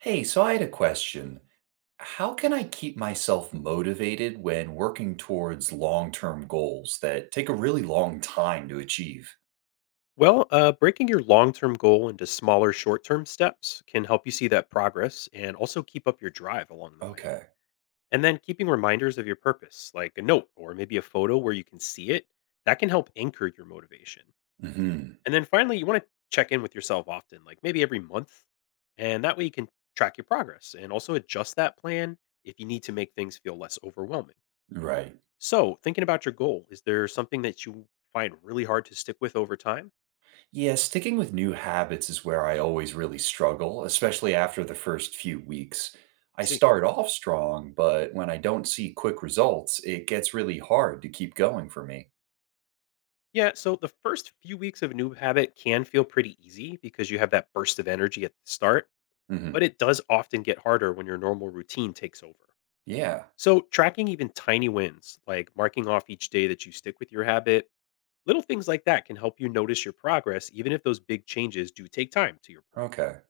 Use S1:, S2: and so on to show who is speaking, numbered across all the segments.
S1: Hey, so I had a question. How can I keep myself motivated when working towards long-term goals that take a really long time to achieve?
S2: Well, breaking your long term goal into smaller short term steps can help you see that progress and also keep up your drive along the way.
S1: Okay.
S2: And then keeping reminders of your purpose, like a note or maybe a photo where you can see it, that can help anchor your motivation.
S1: Hmm.
S2: And then finally, you want to check in with yourself often, like maybe every month. And that way you can track your progress and also adjust that plan if you need to make things feel less overwhelming.
S1: Right.
S2: So, thinking about your goal, is there something that you find really hard to stick with over time?
S1: Yeah, sticking with new habits is where I always really struggle, especially after the first few weeks.
S2: I
S1: I
S2: see.
S1: start off strong, but when I don't see quick results, it gets really hard to keep going for me.
S2: Yeah, so the first few weeks of a new habit can feel pretty easy because you have that burst of energy at the start, but
S1: Hmm.
S2: it does often get harder when your normal routine takes over.
S1: Yeah.
S2: So, tracking even tiny wins, like marking off each day that you stick with your habit, little things like that can help you notice your progress, even if those big changes do take time, to your point.
S1: Okay.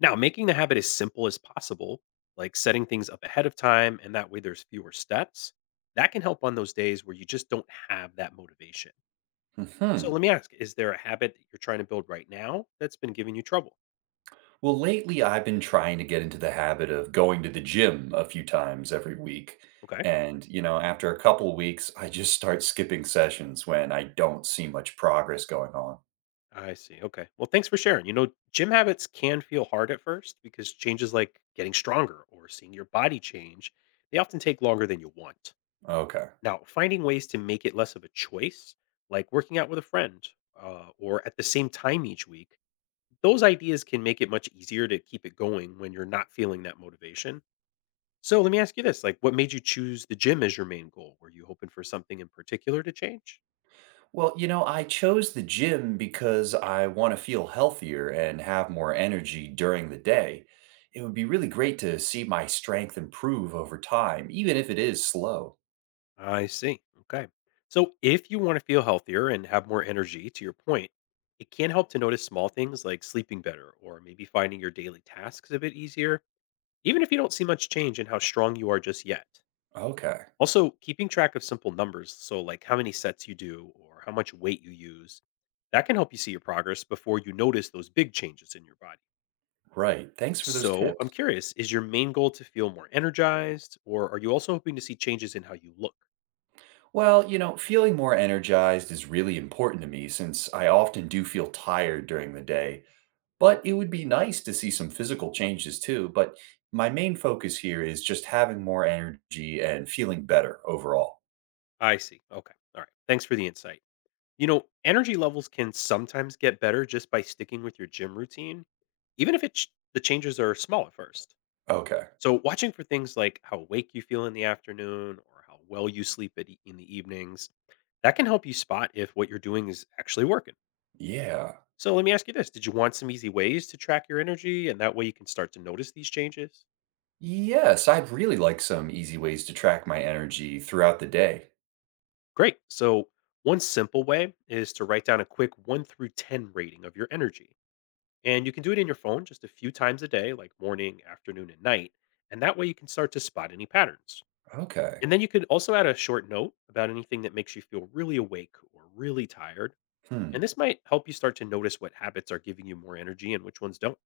S2: Now, making the habit as simple as possible, like setting things up ahead of time, and that way there's fewer steps, that can help on those days where you just don't have that motivation. So let
S1: Hmm.
S2: me ask, is there a habit that you're trying to build right now that's been giving you trouble?
S1: Well, lately I've been trying to get into the habit of going to the gym a few times every week.
S2: Okay.
S1: And after a couple weeks, I just start skipping sessions when I don't see much progress going on.
S2: I see. Okay. Well, thanks for sharing. You know, gym habits can feel hard at first because changes like getting stronger or seeing your body change, they often take longer than you want.
S1: Okay.
S2: Now, finding ways to make it less of a choice, like working out with a friend or at the same time each week, those ideas can make it much easier to keep it going when you're not feeling that motivation. So let me ask you this, like what made you choose the gym as your main goal? Were you hoping for something in particular to change?
S1: Well, I chose the gym because I want to feel healthier and have more energy during the day. It would be really great to see my strength improve over time, even if it is slow.
S2: I see. Okay. So if you want to feel healthier and have more energy to your point, it can help to notice small things like sleeping better or maybe finding your daily tasks a bit easier, even if you don't see much change in how strong you are just yet.
S1: Okay.
S2: Also, keeping track of simple numbers, so like how many sets you do or how much weight you use, that can help you see your progress before you notice those big changes in your body.
S1: Right. Thanks for those
S2: So I'm
S1: tips.
S2: curious, is your main goal to feel more energized, or are you also hoping to see changes in how you look?
S1: Well, feeling more energized is really important to me since I often do feel tired during the day.
S2: Okay.
S1: But it would be nice to see some physical changes too. But my main focus here is just having more energy and feeling better overall.
S2: I see. Okay. All right. Thanks for the insight. You know, energy levels can sometimes get better just by sticking with your gym routine, even if it's the changes are small at first.
S1: Okay.
S2: So, watching for things like how awake you feel in the afternoon or how well you sleep at in the evenings, that can help you spot if what you're doing is actually working.
S1: Yeah.
S2: So, let me ask you this. Did you want some easy ways to track your energy? And that way you can start to notice these changes?
S1: Yes, I'd really like some easy ways to track my energy throughout the day.
S2: Great. So, one simple way is to write down a quick 1 through 10 rating of your energy. And you can do it in your phone just a few times a day, like morning, afternoon, and night. And that way you can start to spot any patterns.
S1: Okay.
S2: And then you could also add a short note about anything that makes you feel really awake or really tired.
S1: Hmm.
S2: And this might help you start to notice what habits are giving you more energy and which ones don't. Of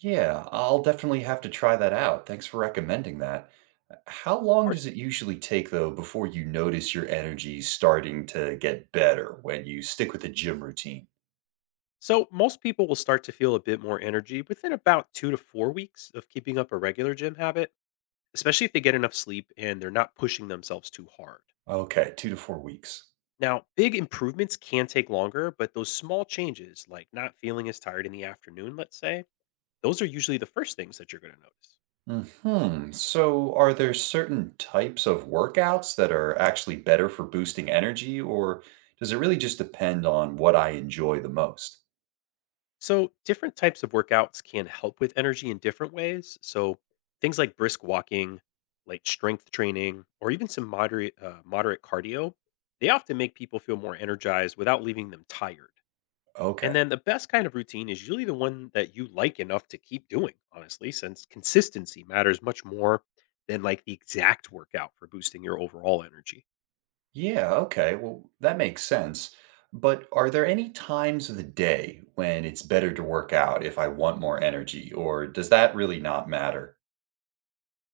S1: Yeah, I'll definitely have to try that out. Thanks for recommending that. How long
S2: course.
S1: does it usually take though before you notice your energy starting to get better when you stick with the gym routine?
S2: So, most people will start to feel a bit more energy within about 2 to 4 weeks of keeping up a regular gym habit, especially if they get enough sleep and they're not pushing themselves too hard.
S1: Okay, 2 to 4 weeks.
S2: Now, big improvements can take longer, but those small changes, like not feeling as tired in the afternoon, let's say, those are usually the first things that you're going to notice.
S1: Hmm. So, are there certain types of workouts that are actually better for boosting energy, or does it really just depend on what I enjoy the most?
S2: So, different types of workouts can help with energy in different ways. So, things like brisk walking, like strength training, or even some moderate moderate cardio, they often make people feel more energized without leaving them tired. And
S1: Okay.
S2: then the best kind of routine is usually the one that you like enough to keep doing, honestly, since consistency matters much more than like the exact workout for boosting your overall energy.
S1: Yeah, okay. Well, that makes sense. But are there any times of the day when it's better to work out if I want more energy, or does that really not matter?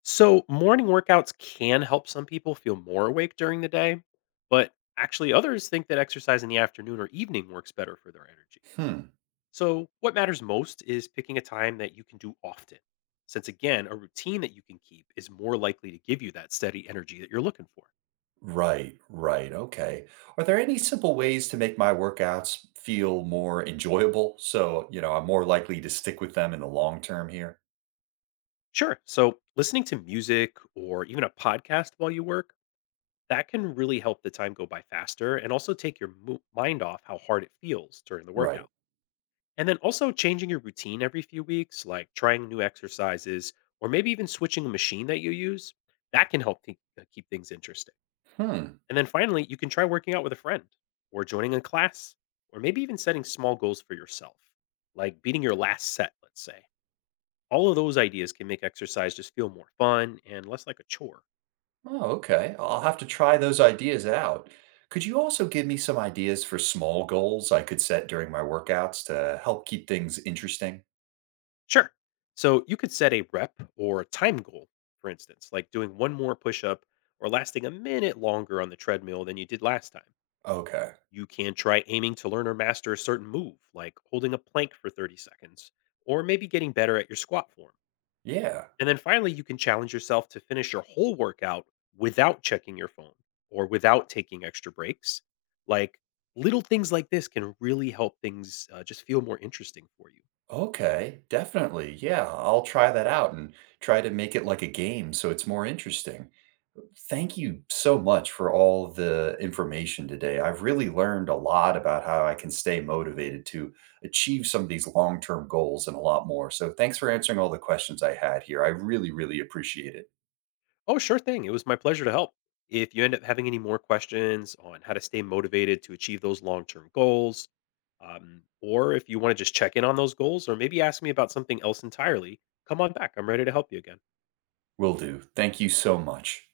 S2: So, morning workouts can help some people feel more awake during the day, but actually, others think that exercise in the afternoon or evening works better for their energy.
S1: Hmm.
S2: So, what matters most is picking a time that you can do often, since again, a routine that you can keep is more likely to give you that steady energy that you're looking for.
S1: Right, right. Okay. Are there any simple ways to make my workouts feel more enjoyable so I'm more likely to stick with them in the long term here?
S2: Sure. So, listening to music or even a podcast while you work, that can really help the time go by faster and also take your mind off how hard it feels during the
S1: Right.
S2: workout. And then also changing your routine every few weeks, like trying new exercises or maybe even switching a machine that you use, that can help keep things interesting.
S1: Hmm.
S2: And then finally, you can try working out with a friend or joining a class or maybe even setting small goals for yourself, like beating your last set, let's say. All of those ideas can make exercise just feel more fun and less like a chore.
S1: Oh, okay. I'll have to try those ideas out. Could you also give me some ideas for small goals I could set during my workouts to help keep things interesting?
S2: Sure. So you could set a rep or a time goal, for instance, like doing one more push up or lasting a minute longer on the treadmill than you did last time.
S1: Okay.
S2: You can try aiming to learn or master a certain move, like holding a plank for 30 seconds, or maybe getting better at your squat form.
S1: Yeah.
S2: And then finally, you can challenge yourself to finish your whole workout without checking your phone or without taking extra breaks. Like little things like this can really help things just feel more interesting for you.
S1: Okay. Definitely. Yeah. I'll try that out and try to make it like a game so it's more interesting. Thank you so much for all the information today. I've really learned a lot about how I can stay motivated to achieve some of these long term goals and a lot more. So, thanks for answering all the questions I had here. I really, really appreciate it.
S2: Oh, sure thing. It was my pleasure to help. If you end up having any more questions on how to stay motivated to achieve those long term goals, or if you want to just check in on those goals, or maybe ask me about something else entirely, come on back. I'm ready to help you again.
S1: Will do. Thank you so much.